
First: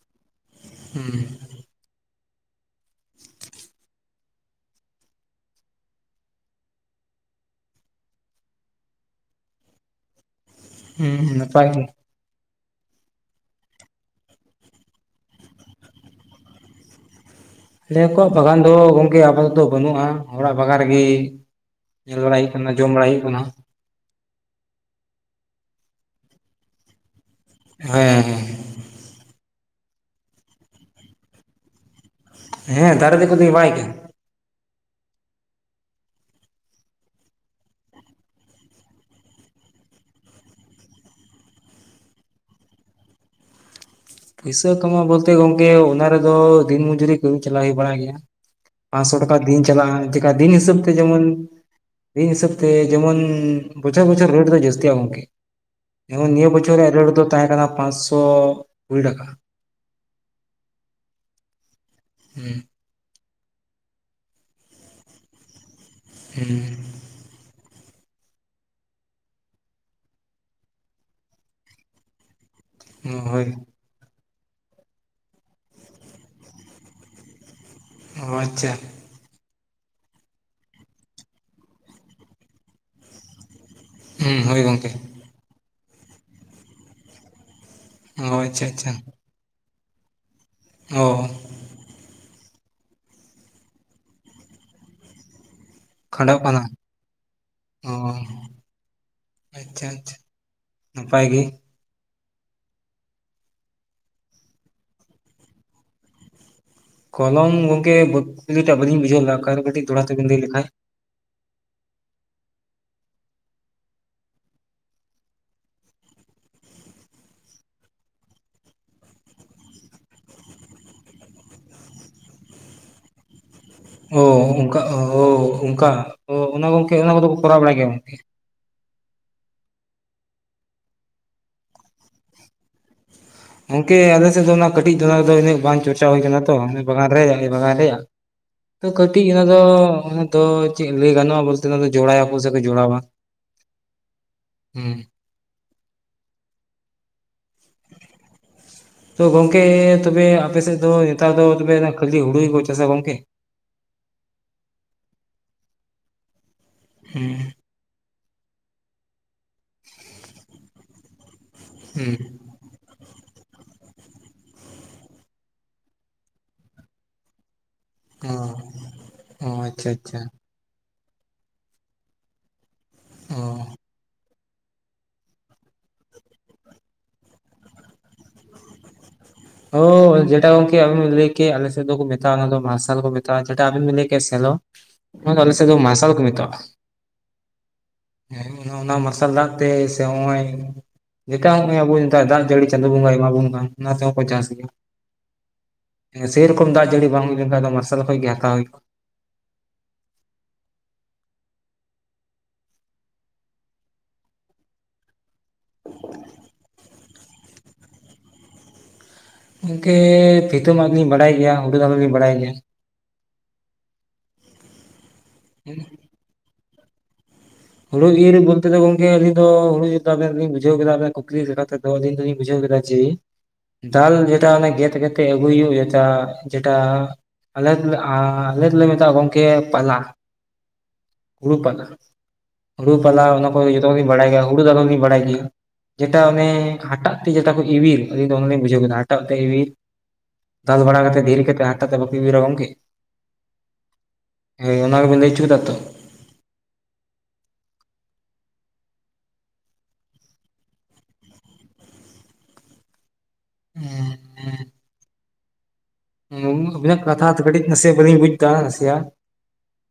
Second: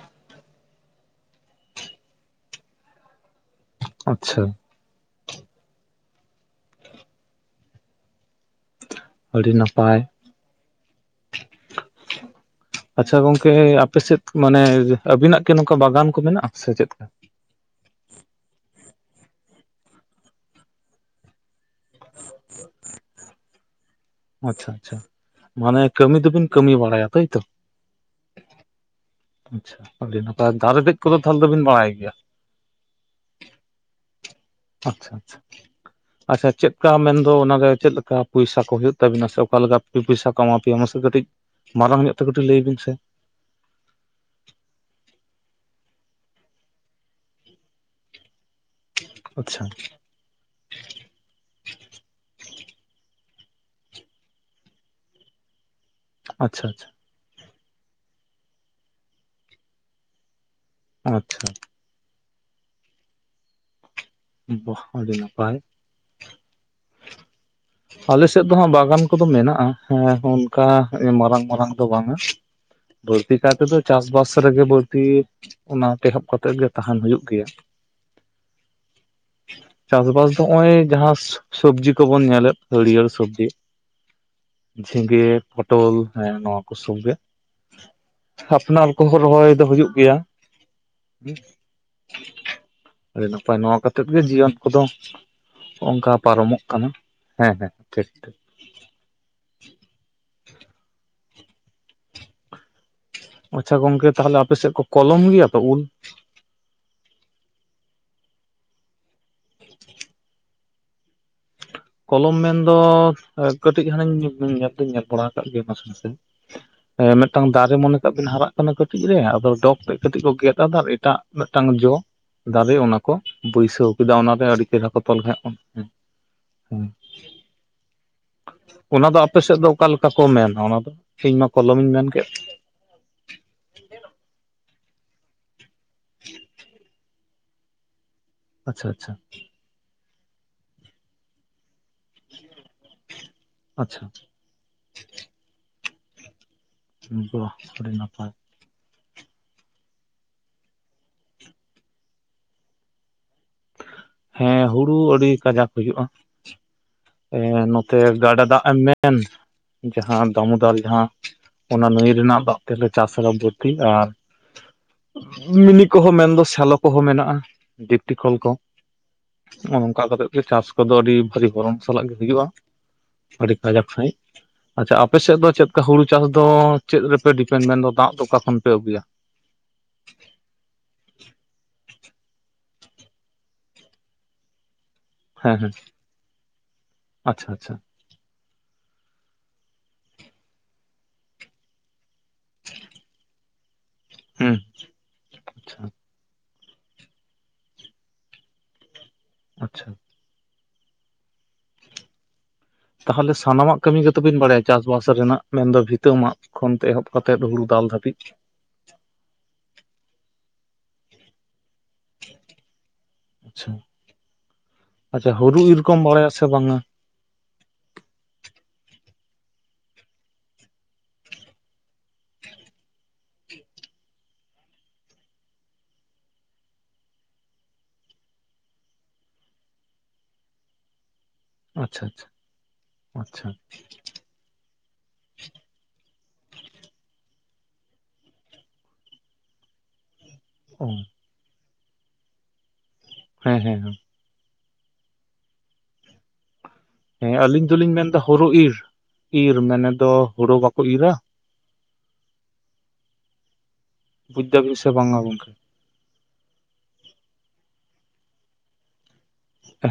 ᱦᱩᱸ ᱟᱪᱪᱷᱟ ᱟᱹᱰᱤ ᱱᱟᱯᱟᱭ᱾ ᱩᱸ ᱱᱟᱯᱟᱭ ᱜᱮ᱾ ᱟᱪᱪᱷᱟ ᱜᱚᱝᱠᱮ ᱟᱯᱮ ᱥᱮᱫ ᱢᱟᱱᱮ ᱟᱵᱤᱱᱟᱜ ᱠᱤ ᱱᱚᱝᱠᱟ ᱵᱟᱜᱟᱱ ᱠᱚ ᱢᱮᱱᱟᱜᱼᱟ ᱥᱮ ᱪᱮᱫ ᱠᱟ? ᱟᱞᱮ ᱠᱚᱣᱟᱜ ᱵᱟᱜᱟᱱ ᱫᱚ ᱜᱚᱝᱠᱮ ᱟᱯᱟᱛᱚᱛᱚ ᱵᱟᱹᱱᱩᱜᱼᱟ ᱚᱲᱟᱜ ᱵᱟᱜᱟᱱ ᱨᱮ ᱜᱮ ᱧᱮᱞ ᱵᱟᱲᱟᱭ ᱦᱩᱭᱩᱜ ᱠᱟᱱᱟ ᱡᱚᱢ ᱵᱟᱲᱟᱭ ᱦᱩᱭᱩᱜ ᱠᱟᱱᱟ᱾ ᱟᱪᱪᱷᱟ ᱟᱪᱪᱷᱟ ᱢᱟᱱᱮ ᱠᱟᱹᱢᱤ ᱫᱚ ᱵᱤᱱ ᱠᱟᱹᱢᱤ ᱵᱟᱲᱟᱭᱟ ᱛᱟᱹᱭ ᱛᱚ? ᱦᱮᱸ ᱟᱪᱪᱷᱟ ᱟᱹᱰᱤ ᱱᱟᱯᱟᱭ ᱫᱟᱨᱮ ᱫᱮᱡ ᱠᱚᱫᱚ ᱛᱟᱦᱞᱮ ᱫᱚᱵᱤᱱ ᱵᱟᱲᱟᱭ ᱜᱮᱭᱟ? ᱦᱮᱸ ᱫᱟᱨᱮ ᱫᱮᱜ ᱠᱚᱫᱚᱧ ᱵᱟᱲᱟᱭ ᱜᱮᱭᱟ᱾ ᱟᱪᱪᱷᱟ ᱟᱪᱪᱷᱟ [inaudible] ᱟᱪᱪᱷᱟ ᱪᱮᱫ ᱠᱟ ᱢᱮᱱ ᱫᱚ ᱚᱱᱟ ᱨᱮ ᱪᱮᱫ ᱞᱮᱠᱟ ᱯᱚᱭᱥᱟ ᱠᱚ ᱦᱩᱭᱩᱜ ᱛᱟᱵᱤ ᱱᱟ ᱥᱮ ᱚᱠᱟ ᱞᱮᱠᱟ ᱯᱚᱭᱥᱟ ᱠᱚ ᱮᱢᱟ ᱯᱮᱭᱟ ᱢᱟᱥᱮ ᱠᱟᱹᱴᱤᱡ ᱢᱟᱨᱟᱝ ᱧᱚᱜ ᱛᱮ ᱠᱟᱹᱴᱤᱡ ᱞᱟᱹᱭ ᱵᱤᱱ ᱥᱮ? ᱯᱩᱭᱥᱟᱹ ᱠᱟᱢᱟᱣ ᱵᱚᱞ ᱛᱮ ᱜᱚᱢᱠᱮ ᱚᱱᱟ ᱨᱮᱫᱚ ᱫᱤᱱ ᱢᱚᱡᱩ ᱨᱤ ᱠᱟᱹᱢᱤ ᱪᱟᱞᱟᱣ ᱦᱩᱭ ᱵᱟᱲᱟᱜ ᱜᱮᱭᱟ᱾ ᱯᱟᱸᱥᱚ ᱴᱟᱠᱟ ᱫᱤᱱ ᱟᱪᱪᱷᱟ ᱪᱟᱞᱟᱜᱼᱟ ᱪᱮᱠᱟ ᱫᱤᱱ ᱦᱤᱥᱟᱹᱵ ᱛᱮ ᱡᱮᱢᱚᱱ ᱫᱤᱱ ᱦᱤᱥᱟᱹᱵ ᱛᱮ ᱡᱮᱢᱚᱱ ᱵᱚᱪᱷᱚᱨ ᱵᱚᱪᱷᱚᱨ ᱨᱮᱰ ᱫᱚ ᱡᱟᱹᱥᱛᱤ ᱟ ᱜᱚᱝᱠᱮ᱾ ᱡᱮᱢᱚᱱ ᱱᱤᱭᱟᱹ ᱟᱪᱪᱷᱟ ᱵᱚᱪᱷᱚᱨ ᱨᱮᱭᱟᱜ ᱨᱮᱰ ᱫᱚ ᱛᱟᱦᱮᱸ ᱠᱟᱱᱟ ᱯᱟᱸᱥᱥᱚ ᱠᱩᱲᱤ ᱴᱟᱠᱟ᱾ ᱟᱪᱪᱷᱟ ᱦᱮᱸ ᱵᱟᱦ ᱟᱹᱰᱤ ᱱᱟᱯᱟᱭ᱾ ᱦᱮᱸ ᱟᱞᱮ ᱥᱮᱫ ᱫᱚ ᱦᱜ ᱵᱟᱜᱟᱱ ᱠᱚᱫᱚ ᱢᱮᱱᱟᱜᱼᱟ, ᱮ ᱚᱱᱠᱟ ᱢᱟᱨᱟᱝ ᱢᱟᱨᱟᱝ ᱫᱚ ᱵᱟᱝᱼᱟ᱾ [inaudible] ᱵᱟᱹᱲᱛᱤ ᱠᱟᱭ ᱛᱮᱫᱚ ᱪᱟᱥ ᱵᱟᱥ ᱨᱮ ᱜᱮ ᱵᱟᱹᱲᱛᱤ ᱚᱱᱟ ᱛᱮᱦᱚᱵ ᱠᱟᱛᱮᱫ ᱜᱮ ᱛᱟᱦᱮᱱ ᱦᱩᱭᱩᱜ ᱜᱮᱭᱟ᱾ ᱚ ᱟᱪᱪᱷᱟ ᱪᱟᱥ ᱵᱟᱥ ᱫᱚ ᱱᱚᱜᱼᱚᱭ ᱡᱟᱦᱟᱸ ᱥᱚᱵᱡᱤ ᱠᱚᱵᱚᱱ ᱧᱮᱞᱮᱫ ᱦᱟᱹᱨᱭᱟᱹᱲ ᱥᱚᱵᱡᱤ᱾ ᱦᱩᱸ ᱦᱳᱭ ᱜᱚᱝᱠᱮ ᱡᱷᱤᱸᱜᱟᱹ ᱯᱚᱴᱚᱞ ᱦᱮᱸ ᱱᱚᱣᱟ ᱠᱚ ᱥᱚᱵ ᱜᱮ᱾ ᱚ ᱟᱪᱪᱷᱟ ᱟᱯᱱᱟᱨ ᱟᱪᱪᱷᱟ ᱠᱚ ᱦᱚᱸ ᱨᱚᱦᱚᱭ ᱫᱚ ᱦᱩᱭᱩᱜ ᱜᱮᱭᱟ᱾ ᱚ ᱟᱹᱰᱤ ᱱᱟᱯᱟᱭ ᱱᱚᱣᱟ ᱠᱟᱛᱮ ᱜᱮ ᱡᱤᱭᱚᱱ ᱠᱚᱫᱚ, ᱱᱚᱝᱠᱟ ᱯᱟᱨᱚ ᱢᱚᱜ ᱠᱟᱱᱟ ᱦᱮᱸ ᱦᱮᱸ ᱚ ᱴᱷᱤᱠ ᱴᱷᱤᱠ᱾ ᱟᱪᱪᱷᱟ ᱟᱪᱪᱷᱟ ᱱᱟᱯᱟᱭ ᱜᱮ᱾ ᱟᱪᱪᱷᱟ ᱜᱚᱝᱠᱮ ᱛᱟᱦᱚ ᱞᱮ ᱟᱯᱮ ᱥᱮᱫ ᱠᱚ ᱠᱚᱞᱚᱢ ᱜᱮᱭᱟ ᱠᱚ ᱩᱞ? ᱠᱚᱞᱚᱢ ᱜᱚᱝᱠᱮ [unintelligible] ᱴᱟᱜ ᱵᱟᱹᱞᱤᱧ ᱵᱩᱡᱷᱟᱹᱣ ᱞᱮᱫ ᱟᱨ ᱠᱟᱹᱴᱤᱡ ᱫᱚᱦᱲᱟ ᱛᱮᱵᱮᱱ ᱞᱟᱹᱭ ᱞᱮᱠᱷᱟᱡ᱾ ᱠᱚᱞᱚᱢ ᱢᱮᱱᱫᱚ ᱠᱟᱹᱴᱤᱡ ᱦᱟᱱᱤᱧ ᱧᱮᱞ ᱫᱚᱧ ᱧᱮᱞ ᱵᱟᱲᱟ ᱟᱠᱟᱫ ᱜᱮᱭᱟ ᱱᱟᱥᱮ ᱱᱟᱥᱮ᱾ ᱢᱤᱫᱴᱟᱝ ᱫᱟᱨᱮ ᱢᱚᱱᱮ ᱠᱟᱜ ᱵᱤᱱ ᱦᱟᱨᱟᱜ ᱠᱟᱱᱟ ᱠᱟᱹᱴᱤᱡ ᱨᱮ᱾ ᱟᱫᱚ ᱰᱚᱜᱽ ᱛᱮ ᱠᱟᱹᱴᱤᱡ ᱠᱚ ᱜᱮᱫ ᱟᱫᱟ ᱟᱨ ᱮᱴᱟᱜ ᱢᱤᱫᱴᱟᱝ ᱡᱚ ᱫᱟᱨᱮ ᱚᱱᱟ ᱠᱚ ᱵᱟᱹᱭᱥᱟᱹᱣ ᱠᱮᱫᱟ ᱚ ᱚᱱᱟᱨᱮ ᱟᱹᱰᱤ ᱚᱱᱠᱟ ᱪᱮᱦᱨᱟ ᱠᱚ ᱛᱚᱞ ᱚ ᱠᱮᱫ ᱚᱱᱠᱟ ᱚᱱᱟ ᱜᱚᱝᱠᱮ ᱚᱱᱟ ᱠᱚᱫᱚ ᱠᱚ ᱠᱚᱨᱟᱣ ᱵᱟᱲᱟᱭ ᱜᱮᱭᱟ ᱜᱚᱝᱠᱮ᱾ ᱚᱱᱟ ᱫᱚ ᱟᱯᱮ ᱥᱮᱫ ᱫᱚ ᱚᱠᱟᱞᱮᱠᱟ ᱠᱚ ᱢᱮᱱᱟ᱾ ᱚᱱᱟ ᱫᱚ ᱤᱧᱢᱟ ᱠᱚᱞᱚᱢ ᱤᱧ ᱢᱮᱱ ᱠᱮᱫ᱾ ᱜᱚᱝᱠᱮ ᱟᱞᱮ ᱥᱮᱫ ᱫᱚ ᱚᱱᱟ ᱠᱟᱹᱴᱤᱡ ᱫᱚᱫᱚ ᱩᱱᱟᱹ ᱵᱟᱝ ᱪᱚᱨᱪᱟ ᱦᱩᱭ ᱠᱟᱱᱟ ᱛᱚ᱾ ᱵᱟᱜᱟᱱ ᱨᱮ ᱟᱞᱮ ᱵᱟᱜᱟᱱ ᱨᱮᱭᱟᱜ ᱟᱪᱪᱷᱟ ᱟᱪᱪᱷᱟ ᱠᱟᱹᱴᱤᱡ ᱚᱱᱟ ᱫᱚ ᱚᱱᱟ ᱫᱚ ᱪᱮᱫ ᱞᱟᱹᱭ ᱜᱟᱱᱚᱜᱼᱟ ᱵᱚᱞᱛᱮ ᱡᱳᱲᱟᱭ ᱟᱠᱚ ᱥᱮ ᱡᱳᱲᱣᱟ ᱟᱪᱪᱷᱟ ᱦᱮᱸ ᱵᱟᱦ ᱟᱹᱰᱤ ᱱᱟᱯᱟᱭ ᱛᱚ ᱜᱚᱝᱠᱮ ᱛᱚᱵᱮ ᱟᱯᱮ ᱥᱮᱫ ᱫᱚ ᱱᱮᱛᱟᱨ ᱫᱚ ᱠᱷᱟᱹᱞᱤ ᱦᱩᱲᱩ ᱜᱮᱠᱚ ᱪᱟᱥᱟ ᱜᱚᱝᱠᱮ? ᱦᱮᱸ ᱦᱩᱲᱩ ᱟᱹᱰᱤ ᱠᱟᱡᱟᱠ ᱦᱩᱭᱩᱜᱼᱟ᱾ ᱮ ᱦᱩᱸ ᱱᱚ ᱛᱮ ᱜᱟᱰᱟ ᱫᱟᱜ ᱮᱢ ᱢᱮᱱ, ᱡᱟᱦᱟᱸ ᱫᱟᱹᱢᱩᱫᱚᱨ ᱡᱟᱦᱟᱸ ᱚᱱᱟ ᱱᱟᱹᱭ ᱦᱩᱸ ᱨᱮᱱᱟᱜ ᱫᱟᱜ ᱛᱮᱞᱮ ᱪᱟᱥ ᱟᱢ ᱡᱟᱹᱛᱤ ᱟᱨ ᱢᱤᱱᱤ ᱠᱚᱦᱚᱸ ᱢᱮᱱᱫᱚ ᱥᱮᱞᱚ ᱠᱚᱦᱚᱸ ᱢᱮᱱᱟᱜᱼᱟ᱾ ᱰᱤᱯᱴᱤ ᱚ ᱠᱚᱞ ᱠᱚ ᱚ ᱱᱚᱜ ᱟᱪᱪᱷᱟ ᱱᱚᱝᱠᱟ ᱟᱪᱪᱷᱟ ᱠᱟᱛᱮᱜ ᱜᱮ ᱪᱟᱥ ᱠᱚᱫᱚ ᱟᱹᱰᱤ ᱵᱷᱟᱹᱜᱤ ᱵᱚᱨᱚᱱ ᱥᱟᱞᱟᱜ ᱜᱮ ᱦᱩᱭᱩᱜᱼᱟ᱾ ᱟᱹᱰᱤ ᱚ ᱠᱟᱡᱟᱠ ᱥᱟᱺᱦᱤᱡ ᱟᱪᱪᱷᱟ ᱟᱯᱮᱥᱮᱫ ᱫᱚ ᱪᱮᱫ ᱞᱮᱠᱟ ᱦᱩᱲᱩ ᱪᱟᱥ ᱫᱚ? ᱪᱮᱫ ᱨᱮᱯᱮ ᱰᱤᱯᱮᱱᱰ ᱢᱮᱱᱫᱚ ᱫᱟᱜ ᱫᱚ ᱚᱠᱟ ᱠᱷᱚᱱ ᱯᱮ ᱟᱹᱜᱩᱭᱟ? ᱦᱳᱭ ᱡᱮᱴᱟ ᱜᱚᱝᱠᱮ ᱟᱵᱮᱱ ᱵᱤᱱ ᱞᱟᱹᱭ ᱠᱮᱫ ᱟᱞᱮᱥᱮᱫ ᱫᱚᱠᱚ ᱢᱮᱛᱟᱜᱼᱟ, ᱚᱱᱟ ᱫᱚ ᱢᱟᱨᱥᱟᱞ ᱠᱚ ᱢᱮᱛᱟᱜᱼᱟ ᱾ᱡᱮᱴᱟ ᱟᱵᱮᱱ ᱵᱤᱱ ᱞᱟᱹᱭ ᱠᱮᱫᱟ ᱥᱮᱞᱚ᱾ ᱱᱚᱣᱟ ᱫᱚ ᱟᱞᱮ ᱦᱮᱸ ᱥᱮᱫ ᱦᱮᱸ ᱫᱚ ᱢᱟᱨᱥᱟᱞ ᱠᱚ ᱢᱮᱛᱟᱜᱼᱟ᱾ ᱟᱪᱪᱷᱟ ᱟᱪᱪᱷᱟ ᱦᱮᱸ ᱚᱱᱟ ᱢᱟᱨᱥᱟᱞ ᱫᱟᱜ ᱛᱮ ᱥᱮ ᱱᱚᱜᱼᱚᱭ ᱡᱮᱠᱟ ᱱᱚᱜᱼᱚᱭ ᱟᱵᱚᱱ ᱫᱟᱜ ᱡᱟᱹᱲᱤ ᱪᱟᱸᱫᱳ ᱵᱚᱸᱜᱟᱭ ᱮᱢᱟᱵᱚᱱ ᱠᱟᱱ᱾ ᱚᱱᱟ ᱪᱟᱥ ᱦᱩᱸ ᱜᱮᱭᱟ, ᱟᱪᱪᱷᱟ ᱥᱮᱨᱚᱠᱚᱢ ᱫᱟᱜ ᱡᱟᱹᱲᱤ ᱵᱟᱝ ᱦᱩᱭ ᱞᱮᱱᱠᱷᱟᱱ ᱢᱟᱨᱥᱟᱞ ᱠᱷᱚᱱ ᱜᱮ ᱦᱟᱛᱟᱣ ᱦᱩᱭᱩᱜᱼᱟ᱾ ᱟᱪᱪᱷᱟ ᱛᱟᱦᱚᱞᱮ ᱥᱟᱱᱟᱢᱟᱜ ᱠᱟᱹᱢᱤ ᱜᱮᱛᱚᱵᱤᱱ ᱵᱟᱲᱟᱭᱟ᱾ ᱪᱟᱥᱵᱟᱥ ᱨᱮᱱᱟᱜ ᱢᱮᱱᱫᱚ ᱵᱷᱤᱛᱟᱹ ᱢᱟᱜ ᱠᱷᱚᱱᱛᱮ ᱮᱦᱚᱵ ᱠᱟᱛᱮᱫ ᱦᱩᱲᱩ ᱫᱟᱞ ᱫᱷᱟᱹᱵᱤᱡ, ᱜᱚᱝᱠᱮ ᱵᱷᱤᱛᱟᱹ ᱢᱟᱜ ᱞᱤᱧ ᱵᱟᱲᱟᱭ ᱜᱮᱭᱟ, ᱦᱩᱲᱩ ᱫᱟᱞ ᱦᱚᱞᱤᱧ ᱵᱟᱲᱟᱭ ᱜᱮᱭᱟ᱾ ᱟᱪᱪᱷᱟ ᱟᱪᱪᱷᱟ ᱦᱩᱲᱩ ᱤᱨᱚᱠᱚᱢ ᱵᱟᱲᱟᱭᱟ ᱥᱮ ᱵᱟᱝᱼᱟ? ᱦᱩᱲᱩ ᱤᱨ ᱵᱚᱞᱛᱮ ᱫᱚ ᱜᱚᱝᱠᱮ ᱟᱹᱞᱤᱧ ᱫᱚ ᱦᱩᱲᱩ ᱤᱨ [unintelligible] ᱵᱩᱡᱷᱟᱹᱣ ᱠᱮᱫᱟ ᱵᱮᱱ ᱠᱩᱠᱞᱤ ᱞᱮᱠᱟ ᱛᱮᱫᱚ ᱞᱤᱧ ᱫᱚᱞᱤᱧ ᱵᱩᱡᱷᱟᱹᱣ ᱠᱮᱫᱟ᱾ ᱡᱮ ᱫᱟᱞ ᱡᱮᱴᱟ ᱜᱮᱫ ᱠᱟᱛᱮᱫ ᱟᱹᱜᱩᱭ ᱦᱩᱭᱩᱜ᱾ ᱡᱮᱴᱟ ᱡᱮᱴᱟ ᱟᱞᱮ ᱫᱚᱞᱮ ᱟᱞᱮ ᱫᱚᱞᱮ ᱢᱮᱛᱟᱜᱼᱟ ᱜᱚᱝᱠᱮ ᱯᱟᱞᱟ ᱦᱩᱲᱩ ᱯᱟᱞᱟ᱾ ᱟᱪᱪᱷᱟ ᱟᱪᱪᱷᱟ ᱦᱩᱲᱩ ᱯᱟᱞᱟ ᱟᱪᱪᱷᱟ ᱚᱱᱟ ᱠᱚ ᱡᱚᱛᱚ ᱜᱮᱞᱤᱧ ᱵᱟᱲᱟᱭ ᱜᱮᱭᱟ᱾ ᱦᱩᱲᱩ ᱫᱟᱞ ᱫᱚᱞᱤᱧ ᱵᱟᱲᱟᱭ ᱜᱮᱭᱟ᱾ ᱡᱮᱴᱟ ᱚᱱᱮ ᱦᱟᱴᱟᱜ ᱛᱮ ᱡᱮᱴᱟ ᱠᱚ ᱤᱣᱤᱨ ᱟᱞᱤᱧ ᱫᱚᱢ ᱞᱤᱧ ᱵᱩᱡᱷᱟᱹᱣ ᱠᱮᱫᱟ ᱦᱟᱴᱟᱜ ᱛᱮ ᱤᱣᱤᱨ᱾ ᱫᱟᱞ ᱚ ᱵᱟᱲᱟ ᱠᱟᱛᱮ ᱫᱷᱤᱨᱤ ᱠᱟᱛᱮ ᱦᱟᱴᱟᱜ ᱛᱮ ᱵᱟᱯᱮ ᱤᱣᱤᱨ-ᱟ ᱜᱚᱝᱠᱮ᱾ ᱦᱮᱸ ᱦᱮᱸ ᱦᱮᱸ ᱦᱮᱸ ᱚᱱᱟ ᱜᱮᱵᱮᱱ ᱞᱟᱹᱭ ᱚᱪᱚᱭᱮᱫᱟ ᱛᱚ? ᱦᱮᱸ ᱟᱞᱤᱧ ᱫᱚᱞᱤᱧ ᱢᱮᱱ ᱫᱟ ᱦᱳᱲᱳ ᱤᱨ, ᱤᱨ ᱢᱮᱱᱮᱫ ᱫᱚ ᱦᱳᱲᱳ ᱵᱟᱠᱚ ᱤᱨᱟ? ᱦᱮᱸ [unintelligible] ᱵᱩᱡ ᱫᱟᱹᱵᱤᱱ ᱥᱮ ᱵᱟᱝᱟ ᱜᱚᱢᱠᱮ? ᱟᱵᱤᱱᱟᱜ ᱠᱟᱛᱷᱟ ᱫᱚ ᱠᱟᱹᱴᱤᱡ ᱱᱟᱥᱮᱭᱟᱜ ᱵᱟᱹᱞᱤᱧ ᱵᱩᱡ ᱫᱟ ᱱᱟᱥᱮᱭᱟᱜ᱾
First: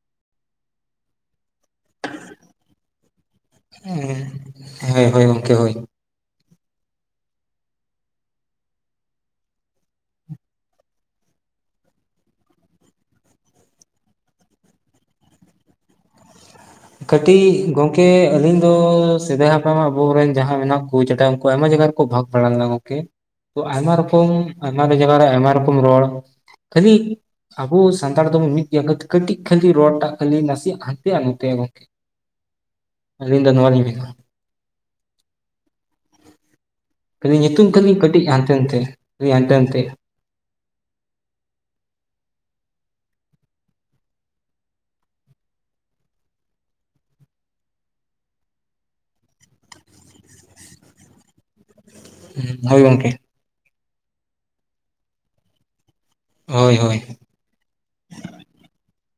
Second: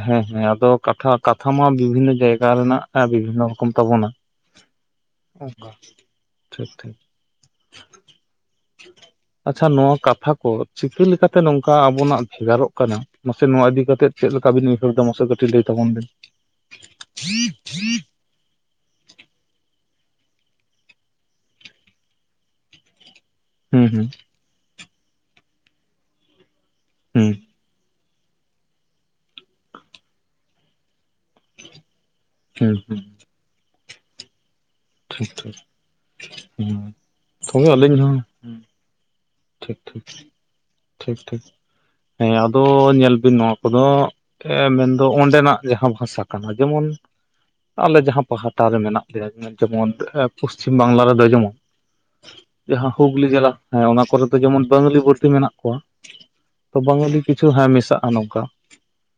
ᱦᱮᱸ ᱦᱮᱸ ᱟᱫᱚ ᱠᱟᱛᱷᱟ ᱠᱟᱛᱷᱟ ᱢᱟ ᱵᱤᱵᱷᱤᱱᱱᱚ ᱡᱟᱭᱜᱟ ᱨᱮᱱᱟᱜ ᱵᱤᱵᱷᱤᱱᱱᱚ ᱠᱟᱱ ᱛᱟᱵᱚᱱᱟ ᱦᱳᱭ ᱦᱳᱭ ᱜᱚᱝᱠᱮ ᱚᱱᱠᱟ ᱦᱳᱭ ᱴᱷᱤᱠ ᱴᱷᱤᱠ [unintelligible] ᱟᱪᱪᱷᱟ ᱱᱚᱣᱟ ᱠᱟᱛᱷᱟ ᱠᱚ ᱪᱤᱠᱟᱹ ᱞᱮᱠᱟᱛᱮ ᱱᱚᱝᱠᱟ ᱟᱵᱚᱱᱟᱜ ᱵᱷᱮᱜᱟᱨᱚᱜ ᱠᱟᱱᱟ? ᱢᱟᱥᱮ ᱱᱚᱣᱟ ᱤᱫᱤ ᱠᱟᱛᱮᱫ ᱪᱮᱫ ᱞᱮᱠᱟ ᱵᱤᱱ ᱩᱭᱦᱟᱹᱨ ᱮᱫᱟ? ᱢᱟᱥᱮ ᱠᱟᱹᱴᱤᱡ ᱞᱟᱹᱭ ᱛᱟᱵᱚᱱ ᱵᱤᱱ᱾ ᱠᱟᱹᱴᱤᱡ ᱜᱚᱝ ᱠᱮ ᱟᱹᱞᱤᱧ ᱫᱚ ᱥᱮᱫᱟᱭ ᱦᱟᱯᱲᱟᱢ ᱟᱵᱚᱨᱮᱱ ᱡᱟᱦᱟᱸᱭ ᱢᱮᱱᱟᱜ ᱠᱚ ᱪᱮᱛᱟ ᱩᱱᱠᱩ ᱟᱭᱢᱟ ᱡᱟᱭᱜᱟ ᱨᱮᱠᱚ ᱵᱷᱟᱜᱽ ᱵᱟᱲᱟ ᱞᱮᱱᱟ᱾ ᱛᱚ ᱦᱩᱸ ᱟᱭᱢᱟ ᱦᱩᱸ ᱨᱚᱠᱚᱢ ᱟᱭᱢᱟ [unintelligible] ᱡᱟᱭᱜᱟ ᱨᱮ ᱟᱭᱢᱟ ᱨᱚᱠᱚᱢ ᱨᱚᱲ ᱠᱷᱟᱹᱞᱤ ᱦᱩᱸ ᱟᱵᱚ ᱥᱟᱱᱛᱟᱲ ᱫᱚᱵᱚᱱ ᱢᱤᱫ ᱜᱮᱭᱟ᱾ ᱠᱟᱹᱴᱤᱡ ᱠᱷᱟᱹᱞᱤ ᱨᱚᱲ ᱴᱟᱜ ᱠᱷᱟᱹᱞᱤ ᱱᱟᱥᱮᱭᱟᱜ ᱦᱟᱱᱛᱮᱭᱟᱜ [unintelligible] ᱛᱮ ᱜᱚᱝᱠᱮ ᱦᱩᱸ ᱦᱩᱸ ᱟᱞᱤᱧ ᱫᱚ ᱱᱚᱣᱟ ᱞᱤᱧ ᱢᱮᱱᱟ᱾ ᱴᱷᱤᱠ ᱴᱷᱤᱠ, ᱦᱩᱸ ᱠᱷᱟᱹᱞᱤ ᱧᱩᱛᱩᱢ ᱛᱚᱵᱮ ᱠᱷᱟᱹᱞᱤ ᱟᱹᱞᱤᱧ ᱦᱚᱸ, ᱠᱟᱹᱴᱤᱡ ᱦᱟᱱᱛᱮ ᱱᱟᱛᱮ ᱠᱷᱟᱹᱞᱤ ᱦᱟᱱᱛᱮ ᱴᱷᱤᱠ ᱱᱟᱛᱮ ᱴᱷᱤᱠ, ᱴᱷᱤᱠ ᱴᱷᱤᱠ ᱦᱮᱸ ᱟᱫᱚ ᱧᱮᱞ ᱵᱮᱱ ᱱᱚᱣᱟ ᱠᱚᱫᱚ ᱢᱮᱱᱫᱚ ᱚᱸᱰᱮᱱᱟᱜ ᱡᱟᱦᱟᱸ ᱵᱷᱟᱥᱟ ᱠᱟᱱᱟ ᱡᱮᱢᱚᱱ ᱟᱞᱮ ᱡᱟᱦᱟᱸ ᱯᱟᱦᱴᱟ ᱨᱮ ᱢᱮᱱᱟᱜ ᱞᱮᱭᱟ ᱢᱮᱱ ᱡᱮᱢᱚᱱ ᱯᱚᱥᱪᱤᱢ ᱵᱟᱝᱞᱟ ᱨᱮᱫᱚ ᱡᱮᱢᱚᱱ ᱦᱳᱭ ᱡᱟᱦᱟᱸ ᱜᱚᱝᱠᱮ ᱦᱩᱜᱽᱞᱤ ᱡᱮᱞᱟ ᱦᱮᱸ ᱚᱱᱟ ᱠᱚᱨᱮ ᱫᱚ ᱡᱮᱢᱚᱱ ᱵᱟᱝᱜᱟᱞᱤ ᱵᱟᱹᱲᱛᱤ ᱢᱮᱱᱟᱜ ᱠᱚᱣᱟ, ᱦᱳᱭ ᱛᱚ ᱦᱳᱭ ᱵᱟᱝᱜᱟᱞᱤ ᱠᱤᱪᱷᱩ ᱦᱮᱸ ᱢᱮᱥᱟᱜᱼᱟ ᱱᱚᱝᱠᱟ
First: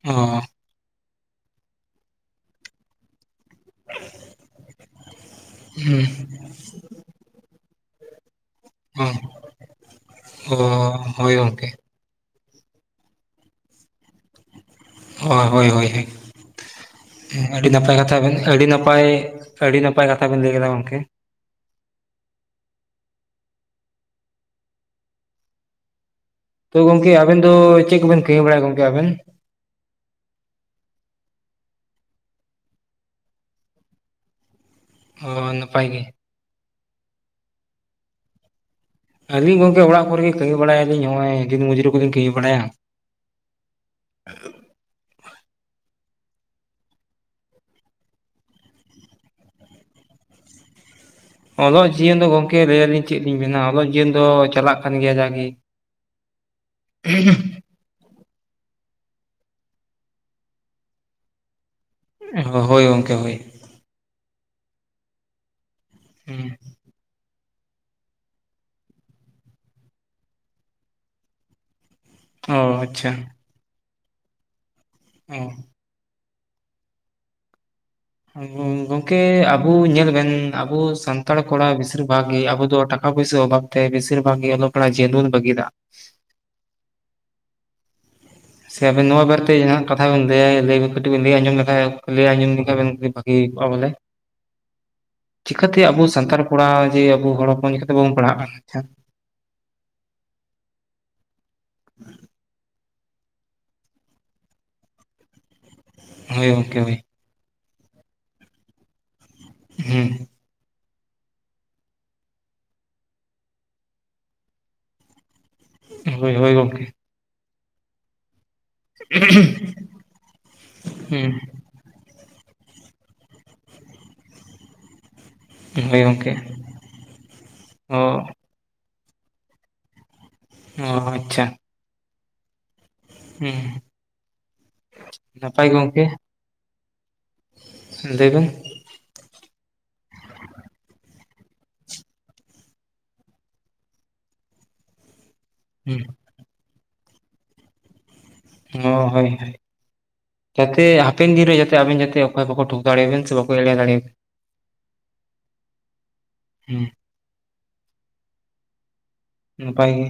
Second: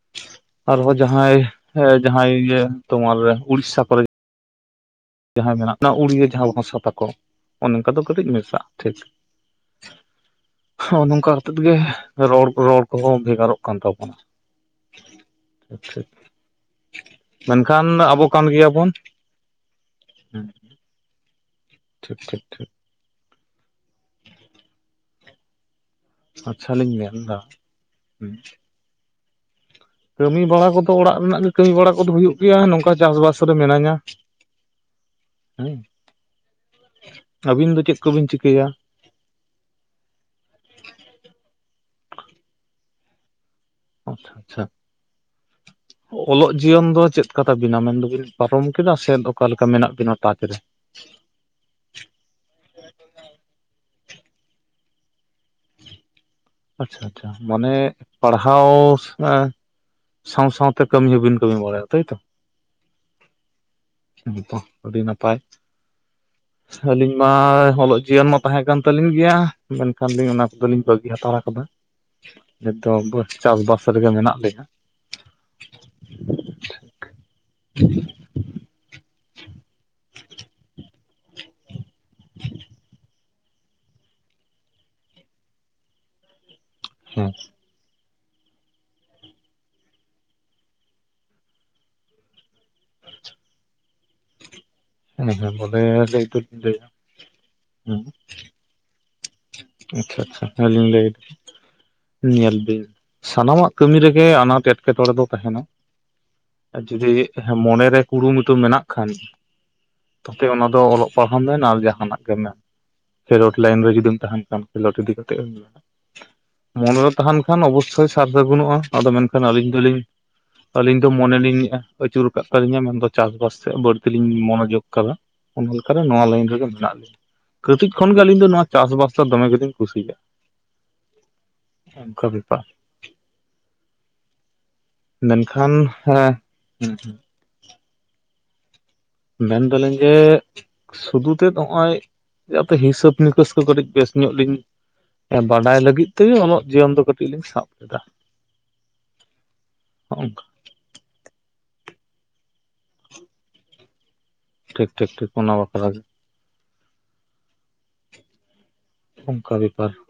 ᱚ ᱟᱨᱦᱚᱸ ᱡᱟᱦᱟᱸᱭ ᱡᱟᱦᱟᱸᱭ ᱤᱭᱟᱹ ᱛᱳᱢᱟᱨ ᱳᱲᱤᱥᱟ ᱠᱚᱨᱮ, [inaudible] ᱡᱟᱦᱟᱸᱭ ᱢᱮᱱᱟᱜ ᱦᱩᱸ ᱳᱲᱤᱭᱟᱹ ᱡᱟᱦᱟᱸ ᱵᱷᱟᱥᱟ ᱛᱟᱠᱚ ᱚᱱᱮ ᱚᱝᱠᱟ ᱫᱚ ᱠᱟᱹᱴᱤᱡ ᱢᱮᱥᱟᱜᱼᱟ ᱾ ᱴᱷᱤᱠ ᱚ ᱚ ᱦᱚᱸ ᱱᱚᱝᱠᱟ ᱦᱳᱭ ᱠᱟ ᱠᱟᱛᱮᱫ ᱜᱚᱝᱠᱮ ᱜᱮ ᱨᱚᱲ ᱨᱚᱲ ᱠᱚᱦᱚᱸ ᱵᱷᱮᱜᱟᱨᱚᱜ ᱠᱟᱱ ᱛᱟᱵᱚᱱᱟ ᱾ ᱚ ᱦᱳᱭ ᱦᱳᱭ ᱦᱳᱭ ᱟᱹᱰᱤ ᱢᱮᱱᱠᱷᱟᱱ ᱱᱟᱯᱟᱭ ᱠᱟᱛᱷᱟ ᱟᱵᱚ ᱵᱮᱱ ᱠᱟᱱ ᱟᱹᱰᱤ ᱜᱮᱭᱟᱵᱚᱱ ᱱᱟᱯᱟᱭ ᱟᱹᱰᱤ ᱱᱟᱯᱟᱭ ᱠᱟᱛᱷᱟ ᱵᱮᱱ ᱞᱟᱹᱭ ᱠᱮᱫᱟ ᱜᱚᱢᱠᱮ ᱾ ᱴᱷᱤᱠ ᱴᱷᱤᱠ ᱴᱷᱤᱠ ᱟᱪᱪᱷᱟ ᱛᱚ ᱞᱤᱧ ᱜᱚᱢᱠᱮ ᱟᱵᱮᱱ ᱢᱮᱱᱫᱟ ᱫᱚ ᱪᱮᱫ ᱠᱚᱵᱮᱱ ᱠᱟᱹᱢᱤ ᱵᱟᱲᱟᱭᱟ ᱜᱚᱢᱠᱮ ᱟᱵᱮᱱ? ᱠᱟᱹᱢᱤ ᱵᱟᱲᱟ ᱠᱚᱫᱚ ᱚᱲᱟᱜ ᱨᱮᱱᱟᱜ ᱜᱮ ᱠᱟᱹᱢᱤ ᱵᱟᱲᱟ ᱠᱚᱫᱚ ᱦᱩᱭᱩᱜ ᱜᱮᱭᱟ ᱱᱚᱝᱠᱟ ᱪᱟᱥ ᱵᱟᱥ ᱨᱮ ᱢᱤᱱᱟᱹᱧᱟ ᱾ ᱦᱳᱭ ᱱᱟᱯᱟᱭ ᱜᱮ ᱾ ᱟᱹᱵᱤᱱ ᱫᱚ ᱪᱮᱫ ᱠᱚᱵᱤᱱ ᱪᱤᱠᱟᱹᱭᱟ? ᱟᱹᱞᱤᱧ ᱜᱚᱢᱠᱮ ᱚᱲᱟᱜ ᱠᱚᱨᱮᱜ ᱜᱮ ᱠᱟᱹᱢᱤ ᱵᱟᱲᱟᱭᱟᱞᱤᱧ ᱱᱚᱜᱼᱚᱭ ᱫᱤᱱ ᱢᱚᱡᱩᱨᱤ ᱠᱚᱞᱤᱧ ᱠᱟᱹᱢᱤ ᱵᱟᱲᱟᱭᱟ ᱾ ᱟᱪᱪᱷᱟ ᱟᱪᱪᱷᱟ [inaudible] ᱚᱞᱚᱜ ᱡᱤᱭᱚᱱ ᱫᱚ ᱪᱮᱫᱠᱟ ᱛᱟᱵᱤᱱᱟ ᱢᱮᱱ ᱫᱚᱵᱤᱱ ᱯᱟᱨᱚᱢ ᱠᱮᱫᱟ ᱥᱮ ᱚᱠᱟ ᱞᱮᱠᱟ ᱢᱮᱱᱟᱜ ᱵᱤᱱᱟ ᱴᱟᱪ ᱨᱮ? ᱚᱞᱚᱜ ᱡᱤᱭᱚᱱ ᱫᱚ ᱜᱚᱢᱠᱮ ᱞᱟᱹᱭᱟᱞᱤᱧ ᱪᱮᱫ ᱞᱤᱧ ᱢᱮᱱᱟ ᱚᱞᱚᱜ ᱡᱤᱭᱚᱱ ᱫᱚ ᱪᱟᱞᱟᱜ ᱠᱟᱱ ᱜᱮᱭᱟ ᱡᱟᱜᱮ ᱾ [inaudible] ᱟᱪᱪᱷᱟ ᱟᱪᱪᱷᱟ ᱢᱟᱱᱮ ᱯᱟᱲᱦᱟᱣ ᱥᱟᱶ ᱥᱟᱶᱛᱮ ᱠᱟᱹᱢᱤ ᱦᱚᱸᱵᱮᱱ ᱠᱟᱹᱢᱤ ᱵᱟᱲᱟᱭᱟ ᱾ ᱦᱳᱭ ᱜᱚᱢᱠᱮ ᱦᱳᱭ ᱾ ᱦᱮᱸ ᱛᱚ ᱟᱹᱰᱤ ᱱᱟᱯᱟᱭ ᱦᱩᱸ ᱟᱹᱞᱤᱧ ᱢᱟ ᱚᱞᱚᱜ ᱡᱤᱭᱚᱱ ᱢᱟ ᱛᱟᱦᱮᱸᱠᱟᱱ ᱛᱟᱹᱞᱤᱧ ᱜᱮᱭᱟ ᱢᱮᱱᱠᱷᱟᱱ ᱞᱤᱧ ᱚᱱᱟ ᱠᱚᱫᱚᱞᱤᱧ ᱵᱟᱹᱜᱤ ᱦᱟᱛᱟᱲ ᱟᱠ ᱠᱟᱫᱟ ᱚ ᱱᱤᱛ ᱫᱚ ᱟᱪᱪᱷᱟ ᱵᱟᱸᱫᱽ ᱪᱟᱥᱼᱵᱟᱥ ᱨᱮᱜᱮ ᱢᱮᱱᱟᱜ ᱞᱮᱭᱟ ᱾ ᱦᱮᱸ ᱦᱩ ᱦᱩ ᱜᱚᱢᱜᱮ ᱟᱵᱩ ᱧᱮᱞᱵᱮᱱ ᱟᱵᱚ ᱥᱟᱱᱛᱟᱲ ᱠᱚᱲᱟ ᱵᱤᱥᱤᱨ ᱵᱷᱟᱜᱽ ᱜᱮ ᱟᱵᱚ ᱫᱚ ᱴᱟᱠᱟ ᱯᱩᱭᱥᱟᱹ ᱚᱵᱷᱟᱵ ᱛᱮ ᱵᱤᱥᱤᱨ ᱵᱷᱟᱜᱽ ᱜᱮ ᱚᱞᱚᱜ ᱯᱟᱲᱦᱟᱜ ᱡᱤᱭᱚᱱ ᱵᱟᱹᱜᱤ ᱫᱟᱜ-ᱟ ᱦᱮᱸ ᱥᱮ ᱟᱵᱮᱱ ᱱᱚᱣᱟ ᱵᱟᱨᱮᱛᱮ ᱡᱟᱦᱟᱸᱱᱟᱜ ᱠᱟᱛᱷᱟ ᱵᱮᱱ ᱞᱟᱹᱭᱟ ᱥᱮ ᱠᱟᱹᱴᱤᱡ ᱵᱮᱱ ᱞᱟᱹᱭ ᱟᱸᱡᱚᱢ ᱞᱮᱠᱷᱟᱡ ᱞᱟᱹᱭ ᱟᱸᱡᱚᱢ ᱞᱮᱠᱷᱟᱡ ᱵᱮᱱ ᱵᱷᱟᱹᱜᱤ ᱦᱩᱭ ᱠᱚᱜ-ᱟ ᱵᱚᱞᱮ ᱦᱮᱸ ᱦᱮᱸ ᱪᱤᱠᱟᱹᱛᱮ ᱵᱚᱞᱮ ᱟᱵᱚ ᱞᱟᱹᱭ ᱥᱟᱱᱛᱟᱲ ᱫᱚᱞᱤᱧ ᱠᱚᱲᱟ ᱞᱟᱹᱭᱟ ᱡᱮ ᱟᱵᱚ ᱦᱚᱲ ᱦᱚᱯᱚᱱ ᱪᱮᱠᱟᱛᱮ ᱦᱮᱸ ᱵᱟᱵᱚᱱ ᱯᱟᱲᱦᱟᱜ-ᱟ ᱟᱪᱪᱷᱟ ᱟᱪᱪᱷᱟ ᱟᱹᱞᱤᱧ ᱞᱟᱹᱭ ᱮᱫᱟ ᱧᱮᱞ ᱵᱮᱱ ᱥᱟᱱᱟᱢᱟᱜ ᱠᱟᱹᱢᱤ ᱨᱮᱜᱮ ᱟᱱᱟᱴ ᱮᱴᱠᱮᱴᱚᱬᱮ ᱫᱚ ᱛᱟᱦᱮᱸᱱᱟ ᱦᱳᱭ ᱜᱚᱢᱠᱮ ᱦᱳᱭ ᱡᱩᱫᱤ ᱢᱚᱱᱮᱨᱮ ᱠᱩᱨᱩᱢᱩᱴᱩ ᱢᱮᱱᱟᱜ ᱠᱷᱟᱱ ᱦᱮᱸ ᱛᱟᱛᱮ ᱚᱱᱟ ᱫᱚ ᱚᱞᱚᱜ ᱯᱟᱲᱦᱟᱣ ᱢᱮ ᱟᱨ ᱡᱟᱦᱟᱱᱟᱜ ᱜᱮ ᱢᱮᱱ ᱨᱳᱰ ᱞᱟᱭᱤᱱ ᱨᱮ ᱡᱩᱫᱤ ᱛᱟᱦᱮᱸᱱ ᱠᱷᱟᱱ ᱠᱷᱮᱞᱳᱰ ᱤᱫᱤ ᱠᱟᱛᱮ ᱮᱢ ᱦᱳᱭ ᱦᱳᱭ ᱜᱚᱢᱠᱮ ᱢᱚᱱᱮᱨᱮ ᱛᱟᱦᱮᱸᱱ ᱠᱷᱟᱱ ᱚᱵᱚᱥᱥᱳᱭ ᱥᱟᱨᱫᱟ ᱵᱟᱹᱱᱩᱜ-ᱟ ᱟᱫᱚ ᱢᱮᱱᱠᱷᱟᱱ ᱟᱹᱞᱤᱧ ᱫᱚᱞᱤᱧ ᱟᱹᱞᱤᱧ ᱫᱚ ᱦᱩᱸ ᱢᱚᱱᱮᱞᱤᱧᱮᱫ-ᱟ ᱟᱹᱪᱩᱨ ᱟᱠᱟᱫ ᱛᱟᱹᱞᱤᱧᱟ ᱢᱮᱱᱫᱚ ᱪᱟᱥ ᱵᱟᱥ ᱥᱮᱫ ᱵᱟᱹᱲᱛᱤᱞᱤᱧ ᱢᱚᱱᱚᱡᱳᱜᱽ ᱟᱠᱟᱫᱟ ᱚᱱᱠᱟ ᱫᱚ ᱦᱳᱭ ᱱᱚᱣᱟ ᱜᱚᱢᱠᱮ ᱞᱟᱹᱭᱤᱱ ᱨᱮᱜᱮ ᱢᱮᱱᱟᱜ ᱞᱤᱧᱟ ᱠᱟᱹᱴᱤᱡ ᱚ ᱠᱷᱚᱱᱜᱮ ᱟᱹᱞᱤᱧ ᱫᱚ ᱱᱚᱣᱟ ᱪᱟᱥᱵᱟᱥ ᱫᱚᱢᱮ ᱜᱮᱞᱤᱧ ᱠᱩᱥᱤᱭᱟᱜ-ᱟ ᱚ ᱟᱪᱪᱷᱟ ᱚᱝᱠᱟ ᱵᱮᱯᱟᱨ ᱦᱩᱸ ᱱᱟᱯᱟᱭ ᱢᱮᱱᱠᱷᱟᱱ ᱦᱮᱸ ᱞᱟᱹᱭᱵᱮᱱ ᱢᱮᱱᱫᱟᱞᱤᱧ ᱡᱮ ᱥᱩᱫᱷᱩ ᱛᱮ ᱱᱚᱜ-ᱚᱭ ᱡᱟᱛᱮ ᱦᱤᱥᱟᱹᱵ ᱱᱤᱠᱟᱹᱥ ᱠᱚ ᱠᱟᱹᱴᱤᱡ ᱵᱮᱥ ᱧᱚᱜ ᱞᱤᱧ ᱵᱟᱰᱟᱭ ᱦᱩᱸ ᱞᱟᱹᱜᱤᱫ ᱛᱮᱜᱮ ᱚᱞᱚᱜ ᱡᱤᱭᱚᱱ ᱫᱚ ᱠᱟᱹᱴᱤᱡ ᱞᱤᱧ ᱥᱟᱵ ᱠᱮᱫᱟ ᱦᱚᱸ ᱦᱳᱭ ᱦᱳᱭ ᱡᱟᱛᱮ ᱦᱟᱯᱮᱱ ᱫᱤᱱ ᱨᱮ ᱡᱟᱛᱮ ᱟᱵᱮᱱ ᱡᱟᱛᱮ ᱚᱠᱚᱭ ᱵᱟᱠᱚ ᱛᱳᱜ ᱫᱟᱲᱮ ᱟᱵᱤᱱ ᱥᱮ ᱵᱟᱠᱚ ᱮᱲᱮ ᱫᱟᱲᱮ ᱴᱷᱤᱠ ᱴᱷᱤᱠ ᱴᱷᱤᱠ ᱚᱱᱟ ᱵᱟᱠᱷᱨᱟ ᱜᱮ ᱦᱩᱸ ᱚᱠᱟ ᱱᱟᱯᱟᱭ ᱵᱮᱯᱟᱨ ᱜᱮ